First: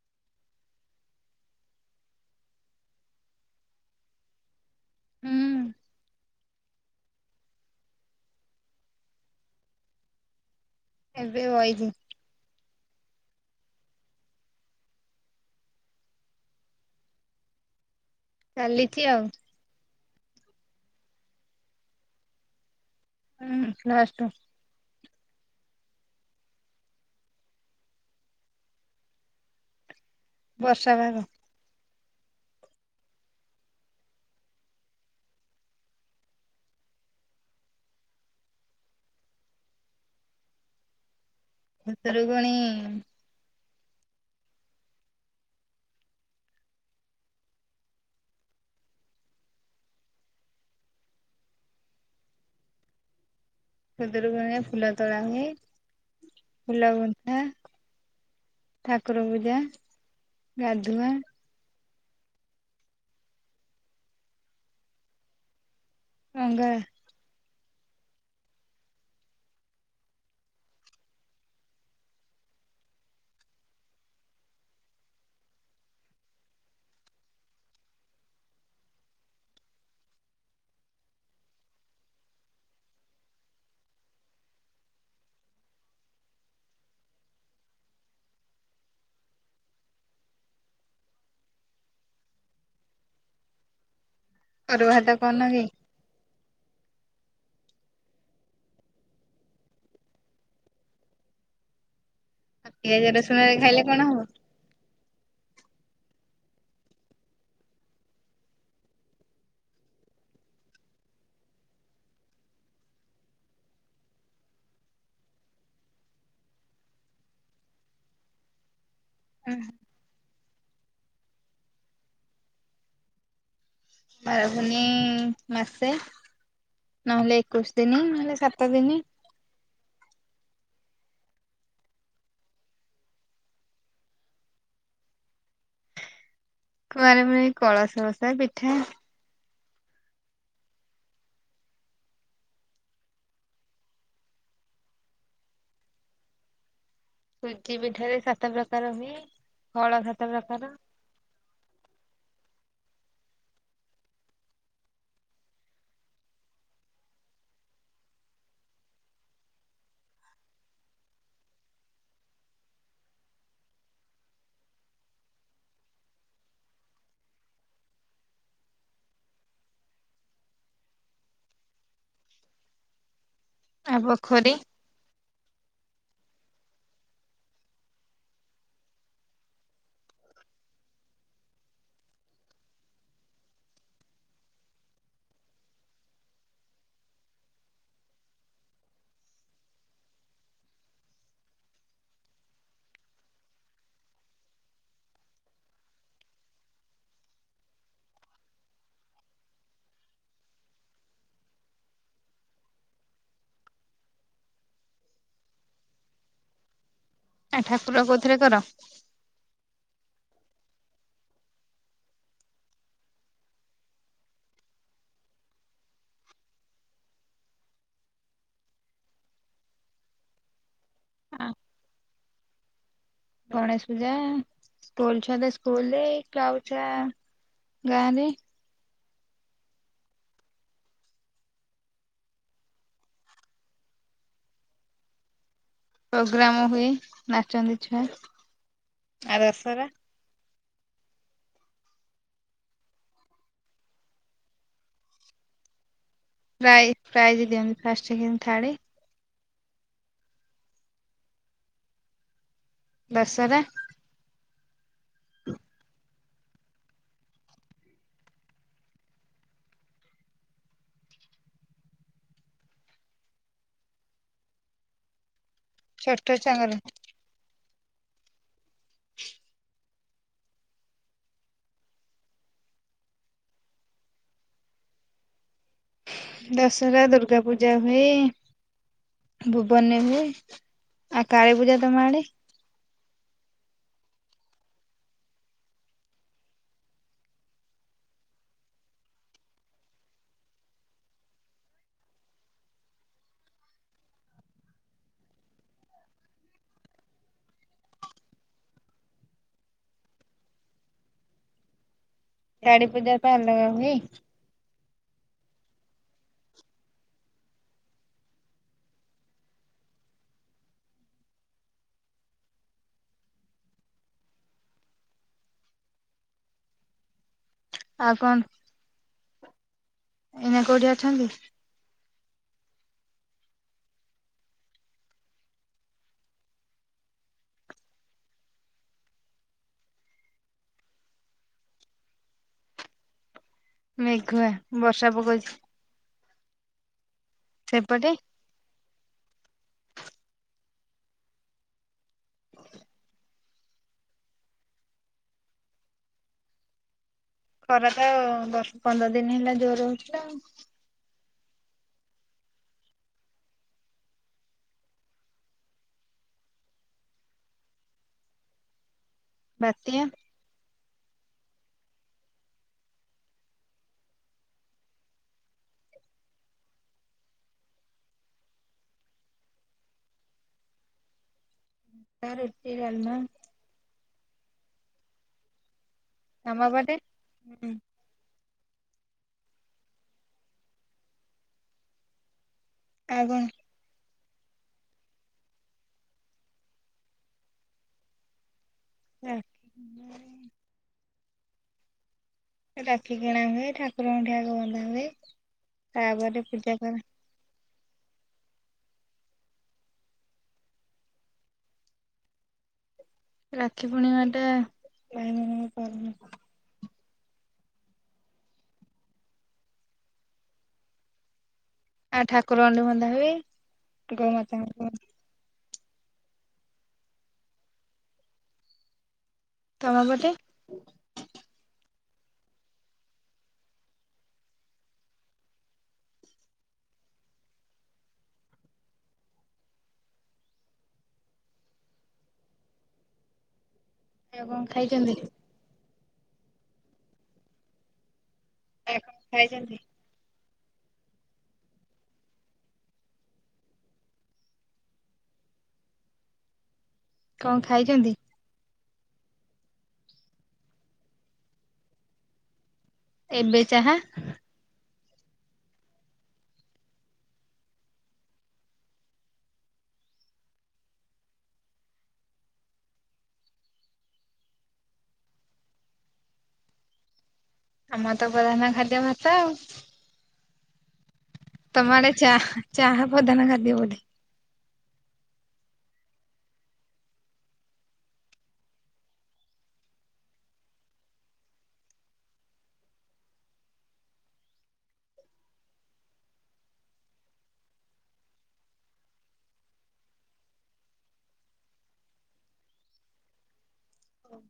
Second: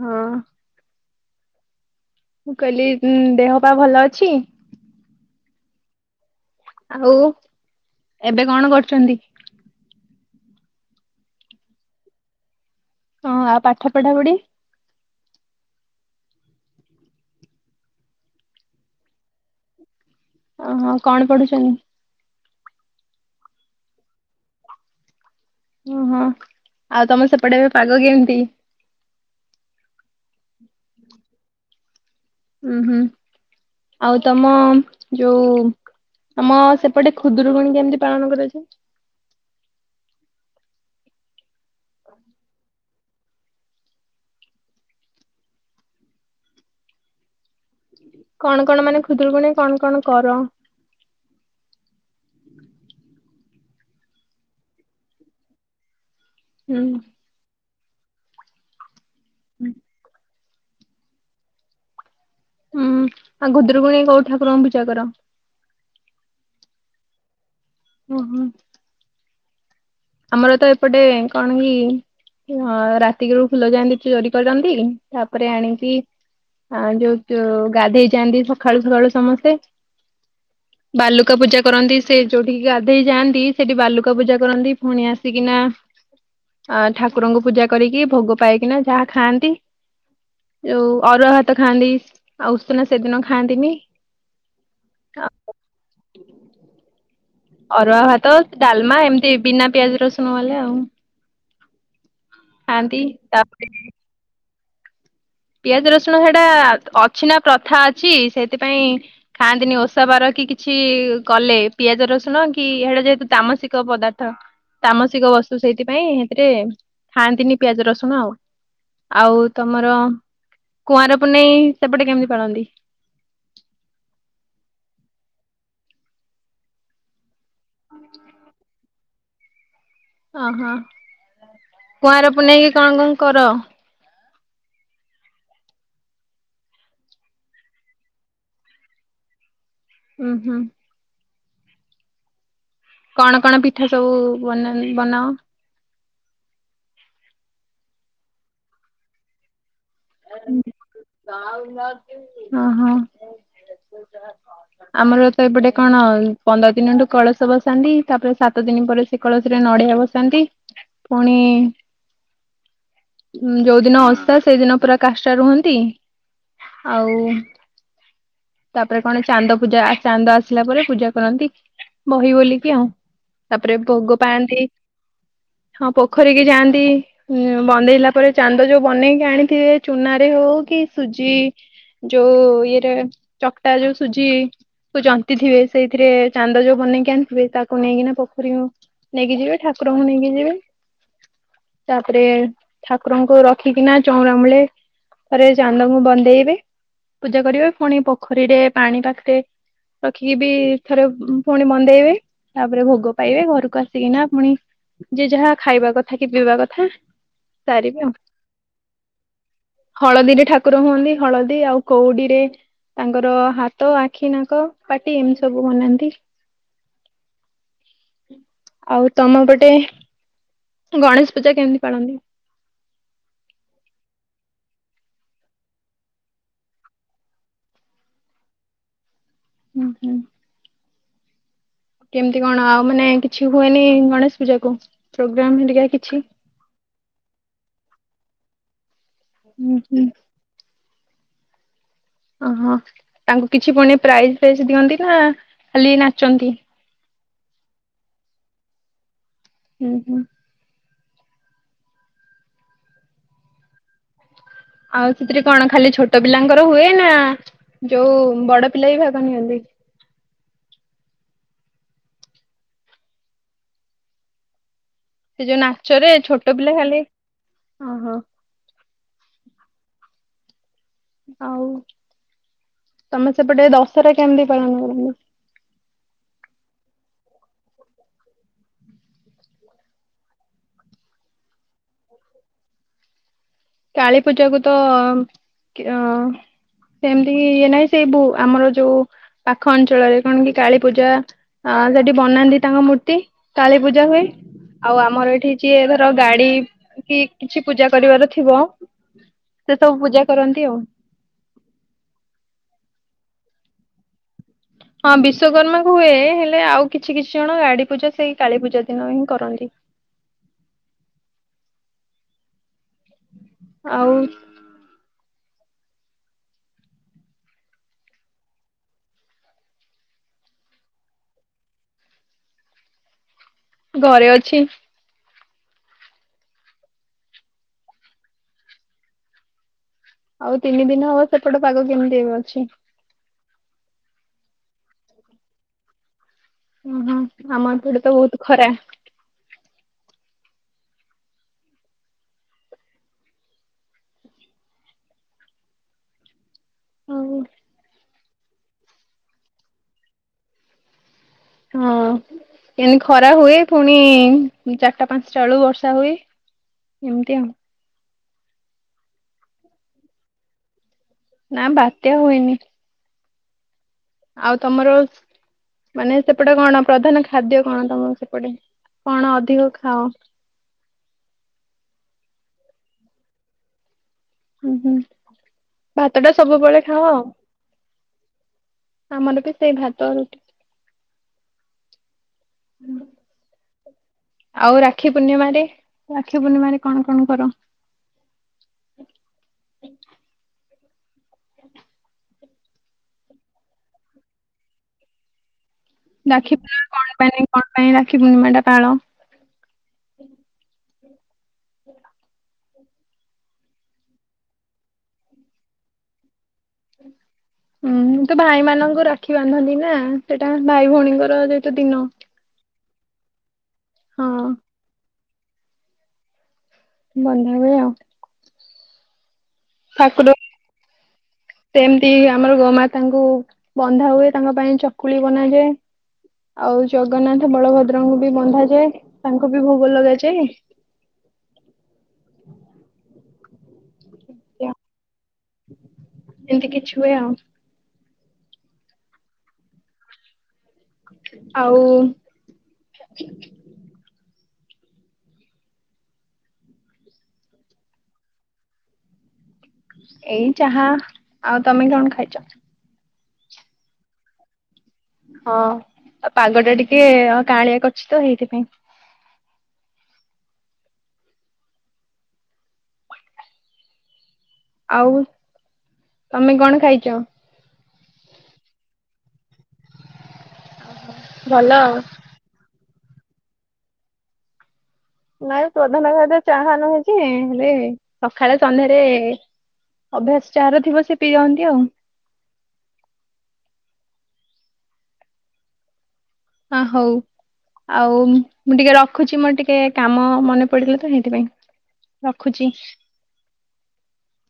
ହଁ। ମୁଁ କହିଲି ଉଁ ଦେହ ପା ଭଲ ଅଛି। ହୁଁ। ଆଉ ଏବେ କଣ କରୁଚନ୍ତି? ଏବେ ବଇଚି ହଁ, ଆଉ ପାଠ ପଢା ପଢି? ଚାଲିଛି ଆଉ। ଓହୋ କଣ ପଢୁଛନ୍ତି? ହୁଁ ପ୍ଲସ ଟୁ ଓହୋ ଆଉ ତମ ସେପଟେ ଏବେ ପାଗ କେମିତି? ବର୍ଷା ପାଗ। ହୁଁ, ହୁଁ ଆଉ ତମ ଯୋଉ ଆମ ସେପଟେ ଖୁଦରୁକୁଣି କେମିତି ପାଳନ କରାଯାଏ? ଖୁଦୁରୁକୁଣି କଣ କଣ ମାନେ ଖୁଦରୁକୁୁଣି କଣ କଣ କର? ଖଦୁରୁକୁଣି ଫୁଲ ତୋଳା ହୁଏ ହୁଁ ଫୁଲ ଗୁନ୍ଥା ଠାକୁର ପୂଜା ଗାଧୁଆ ହୁଁ ଆଉ ଖୁଦୁରୁକୁଣୀ କୋଉ ଠାକୁରଙ୍କୁ ପୂଜା କର? ଅଙ୍ଗା ଓଃ! ଆମର ତ ଏପଟେ କଣ କି ହଁ ରାତିକରୁ ଫୁଲ ଯାଆନ୍ତି ଚୋରି କରନ୍ତି ତାପରେ ଆଣିକି ଆଉ ଯୋଉ ଜୋ ଗାଧେଇ ଯାଆନ୍ତି ସଖାଳୁ ସଖାଳୁ ସମସ୍ତେ ବାଲୁକା ପୂଜା କରନ୍ତି ସେ ଯୋଉଠିକି ଗାଧୋଇ ଯାଆନ୍ତି ସେଠି ବାଲୁକା ପୂଜା କରନ୍ତି। ପୁଣି ଆସିକିନା ଆ ଠାକୁରଙ୍କୁ ପୂଜା କରିକି ଭୋଗ ପାଇକିନା ଯାହା ଖାଆନ୍ତି। ଯୋଉ ଅରୁଆ ଭାତ ଖାଆନ୍ତି ଆଉ ଉଷନା ସେଦିନ ଖାଆନ୍ତିନି। ଅରୁଆ ଭାତ କରୁଣ କି? ଅରୁଆ ଭାତ ଡାଲମା ଏମିତି ବିନା ପିଆଜ ରସୁଣ ବାଲା ଆଉ। ଆଉ ଖାଆନ୍ତି ପିଆଜ ରସୁଣରେ ତାପରେ ଖାଇଲେ କଣ ହବ? ପିଆଜ ରସୁଣ ସେଇଟା ଅଛିନା ପ୍ରଥା ଅଛି ସେଇଥିପାଇଁ ଖାଆନ୍ତିନି ଓଷା ବାର କି କିଛି କଲେ ପିଆଜ ରସୁଣ କି ଏଇଡା ଯେହେତୁ ତାମସିକ ପଦାର୍ଥ ତାମସିକ ବସ୍ତୁ ସେଇଥିପାଇଁ ସେଥିରେ ଖାଆନ୍ତିନି ପିଆଜ ରସୁଣ ଆଉ। ଆଉ ତମର କୁଆଁର ପୁନେଇ ସେପଟେ କେମିତି ପାଳନ୍ତି? କୁଆଁର ପୁନେଇଁ ମାସେ ନହେଲେ ଏକୋଇଶି ଦିନ ନହେଲେ ସାତ ଦିନ। ଅହ! କୁଆଁର ପୁନେଇକି କଣ କଣ କର? କୁଆଁରପୁନେଇ କଳସ ବସା ପିଠା ଉ ହୁଁ। କଣ କଣ ପିଠା ସବୁ ବନା ହୁଏ ବନାଓ? ସୁଜି ପିଠାରେ ସାତ ପ୍ରକାର ହୁଏ, ଫଳ ସାତ ପ୍ରକାର। [unintelligible] ଅ ହଁ। ଆମର ତ ଏପଟେ କଣ ପନ୍ଦର ଦିନଠୁ କଳସ ବସାନ୍ତି ତାପରେ ସାତ ଦିନ ପରେ ସେ କଳସିରେ ନଡିଆ ବସାନ୍ତି ଫୁଣି ଯୋଉ ଦିନ ଓଷା ସେଇଦିନ ପୁରା କାଷ୍ଟା ରୁହନ୍ତି ଆଉ ତାପରେ କଣ ଚାନ୍ଦ ପୂଜା ଆ ଚାନ୍ଦ ଆସିଲା ପରେ ପୂଜା କରନ୍ତି। ବହି ବୋଲିକି ଆଉ ତାପରେ ଆଉ ଭୋଗ ପୋଖରୀ ପାଆନ୍ତି। ହଁ ପୋଖରୀକି ଯାଆନ୍ତି ଉ ବନ୍ଦେଇଲା ପରେ ଚାନ୍ଦ ଯୋଉ ବନେଇକି ଆଣିଥିବେ ଚୂନା ରେ ହଉ କି ସୁଜି ଯୋଉ ଇଏରେ ଚକଟା ଯୋଉ ସୁଜି ଜନ୍ତି ଥିବେ ସେଇଥିରେ ଚାନ୍ଦ ଯୋଉ ବନେଇକି ଆଣିଥିବେ ତାକୁ ନେଇକିନା ପୋଖରୀ ନେଇକି ଯିବେ ଠାକୁରଙ୍କୁ ନେଇକି ଯିବେ ତାପରେ ଠାକୁରଙ୍କୁ ରଖିକିନା ଚଉଁରା ମୂଳେ ଥରେ ଚାନ୍ଦଙ୍କୁ ବନ୍ଦେଇବେ ପୂଜା କରିବେ ପୁଣି ପୋଖରୀରେ ପାଣି ପାଖରେ ରଖିକି ବି ଥରେ ପୁଣି ବନ୍ଦେଇବେ ତାପରେ ଭୋଗ ପାଇବେ ଘରକୁ ଆସିକିନା ପୁଣି ଯେ ଯାହା ଖାଇବା କଥା କି ପିଇବା କଥା ଆ ସାରିବେ ଆଉ। ଠାକୁର କୋଉଥିରେ କର? ହଳଦୀରେ ଠାକୁର ହୁଅନ୍ତି। ହଳଦୀ ଆଉ କୋଉଡ଼ିରେ ତାଙ୍କର ହାଟ, ଆଖି, ନାକ, ପାଟି ଏମିତି ସବୁ ବନାନ୍ତି। ଆଉ ତମ ପଟେ ଗଣେଶ ଆ ପୂଜା କେମିତି ପାଳନ୍ତି। ଗଣେଶ ପୂଜା ସ୍କୁଲ ଛୁଆ ତ ସ୍କୁଲରେ କାଉ ଛୁଆ ଗାଁରେ ହୁଁ ହୁଁ କେମିତି କଣ ଆଉ ମାନେ କିଛି ହୁଏନି ଗଣେଶ ପୂଜାକୁ ପ୍ରୋଗ୍ରାମ ହେରିକା କି ପ୍ରୋଗ୍ରାମ ହୁଏ ନାଚନ୍ତି ଛୁଆ ଆ ହୁଁ ଦସରା ହୁଁ ଅହଁ ତାଙ୍କୁ କିଛି ପୁଣି ପ୍ରାଇଜ୍ ଫାଇଜ୍ ଦିଅନ୍ତି ନା ଖାଲି ନାଚନ୍ତି। ପ୍ରାଇ ପ୍ରାଇଜ୍ ଦିଅନ୍ତି ଫାଷ୍ଟ ସେକେଣ୍ଡ ଥାର୍ଡ଼। ହୁଁ ହୁଁ ବଶରେ ଆଉ ସେଥିରେ କଣ ଖାଲି ଛୋଟ ପିଲାଙ୍କର ହୁଏ ନା ଯୋଉ ବଡ଼ ପିଲା ବି ଭାଗ ନିଅନ୍ତି। ସେ ସେ ଯୋଉ ନାଚରେ ଛୋଟ ପିଲା ଖାଲି ଓହୋ ହ ଆଉ ତମେ ସେପଟେ ଦଶହରା କେମିତି ପାଳନ କରିବ? ଦଶହରା ଦୁର୍ଗା ପୂଜା ହୁଏ। ଭୁବନ ନେଲେ ଆଉ କାଳୀ ପୂଜା ତମ ଆଡ଼େ କାଳୀ ପୂଜାକୁ ତ କିର ସେମିତି ଇଏ ନାହିଁ ସେଇବୁ ଆମର ଯୋଉ ପାଖ ଅଞ୍ଚଳରେ କଣ କି କାଳୀ ପୂଜା ଆ ସେଠି ବନାନ୍ତି ତାଙ୍କ ମୂର୍ତ୍ତି କାଳି ପୂଜା ହୁଏ। ଆଉ ଆମର ଏଠି ଯିଏ ଧର ଗାଡ଼ି କି କିଛି ପୂଜା କରିବାର ଥିବ ସେ ସବୁ ପୂଜା କରନ୍ତି ଆଉ। ଗାଡ଼ି ପୂଜା ପା ଅଲଗା ହୁଏ। ହଁ ବିଶ୍ଵକର୍ମା କୁ ହୁଏ। ହେଲେ ଆଉ କିଛି କିଛି ଜଣ ଗାଡ଼ି ପୂଜା ସେଇ କାଳୀ ପୂଜା ଦିନ ହିଁ କରନ୍ତି। ଆଉ ଆଉ କଣ? ଏଇନା କୋଉଠି ଅଛନ୍ତି? ଘରେ ଅଛି। ଆଉ ତିନି ଦିନ ହବ ସେପଟ ପାଗ କେମିତି ଏବେ ଅଛି? ମେଘୁଆ ବର୍ଷା ପକଉଛି। ଓହୋ ଆମ ଏପଟେ ସେପଟେ? ତ ବହୁତ ଖରା। ହଁ ହଉ ଖରା ତ ବର୍ଷ ପନ୍ଦର ଦିନ ହେଲା ଜୋର ହଉଥିଲା ଆଉ। ହଁ ଏତି ଖରା ହୁଏ ପୁଣି ଚାରିଟା ପାଞ୍ଚଟା ବେଳକୁ ବର୍ଷା ହୁଏ। ଏମତି ଆଉ। ବାତ୍ୟା ନା ବାତ୍ୟା ହୁଏନି। ଆଉ ତମର ମାନେ ସେପଟେ କଣ ପ୍ରଧାନ ଖାଦ୍ୟ କଣ ତମକୁ ସେପଟେ କଣ ଅଧିକ ଖାଅ? ଆମର ଇପି, ଡାଲମା ହୁଁ ହୁଁ ଭାତଟା ସବୁବେଳେ ଖାଅ ଆଉ। ହୁଁ ଆମନ ବି ସେଇ ଭାତ ରୁଟି ହୁଁ। ଆଉ କଣ? ଆଉ ରାକ୍ଷୀ ପୂର୍ଣ୍ଣିମାରେ ରାକ୍ଷୀ ପୂର୍ଣ୍ଣିମାରେ କଣ କଣ କର? ରା [unintelligible] ରାକ୍ଷୀ କିଣା ହୁଏ ଠାକୁରଙ୍କ ଠି ଆଗ ବନ୍ଧା ହୁଏ। ତାପରେ ରାକ୍ଷୀ ପୂଜା [unintelligible] କରା କଣ ପାଇଁ କଣ ପାଇଁ ରାକ୍ଷୀ ପୂର୍ଣ୍ଣିମାଟା ପାଳ? ରାକ୍ଷୀ ପୂର୍ଣିମା ଟା। [unintelligible] ହୁଁ ତ ଭାଇମାନଙ୍କୁ ରାକ୍ଷୀ ବାନ୍ଧନ୍ତି ନା ସେଟା ଭାଇ ଭଉଣୀଙ୍କର ଯେହେତୁ ଦିନ। ଆଉ ଠାକୁର ଟି ବନ୍ଧା ହୁଏ ହଁ ଗୋମାତା ବନ୍ଧା ହୁଏ ଆଉ। ତମ ପଟେ ତାପରେ ସେମିତି ଆମର ଗୋମାତାଙ୍କୁ ବନ୍ଧା ହୁଏ ତାଙ୍କ ପାଇଁ ଚକୁଳି ବନାଯାଏ। ଆଉ ଜଗନ୍ନାଥ ବଳଭଦ୍ରଙ୍କୁ ବି ବନ୍ଧାଯାଏ ତାଙ୍କୁ ବି ଭୋଗ ଲଗାଯାଏ। ଆଉ କଣ ଖାଇଚନ୍ତି? ଇନ୍ତି କିଛି ହୁଏ ଆଉ। ଏ ଖାଇଛନ୍ତି? ଆଉ କଣ ଖାଇଚନ୍ତି? ଏଇ ଚାହା ଆଉ ତମେ କଣ ଖାଇଚ? ଏବେ ଚାହା? ହଁ ଆଉ ପାଗଟା ଟିକେ କାଁଳିଆ କରଚି ତ ହେଇଥିପାଇଁ। ଆଉ ତମେ କଣ ଖାଇଚ? ଆମର ତ ପ୍ରଆନ ଖାଦ୍ୟ ଭାତ ଆଉ। ଭଲ ତମ ଆଉ ଆଡେ ଚା ଚାହା ପଧାନ ଖାଦ୍ୟ ବୋଧେ। ନାଇ ପ୍ରଧାନ ଖାଦ୍ୟ ଚାହା ନୁହ ଯେ ହେଲେ ସକାଳେ ସନ୍ଧ୍ୟାରେ ଅଭ୍ୟାସ ଚାହାର ଥିବ ସିଏ ପିଅନ୍ତି ଆଉ। ଆ ହଉ। ଆଉ ମୁଁ ଟିକେ ରଖୁଚି ମୋର ଟିକେ କାମ ମନେ ପଡିିଲା ତ ହେଇଥିପାଇଁ। ରଖୁଚି। ଓଉ।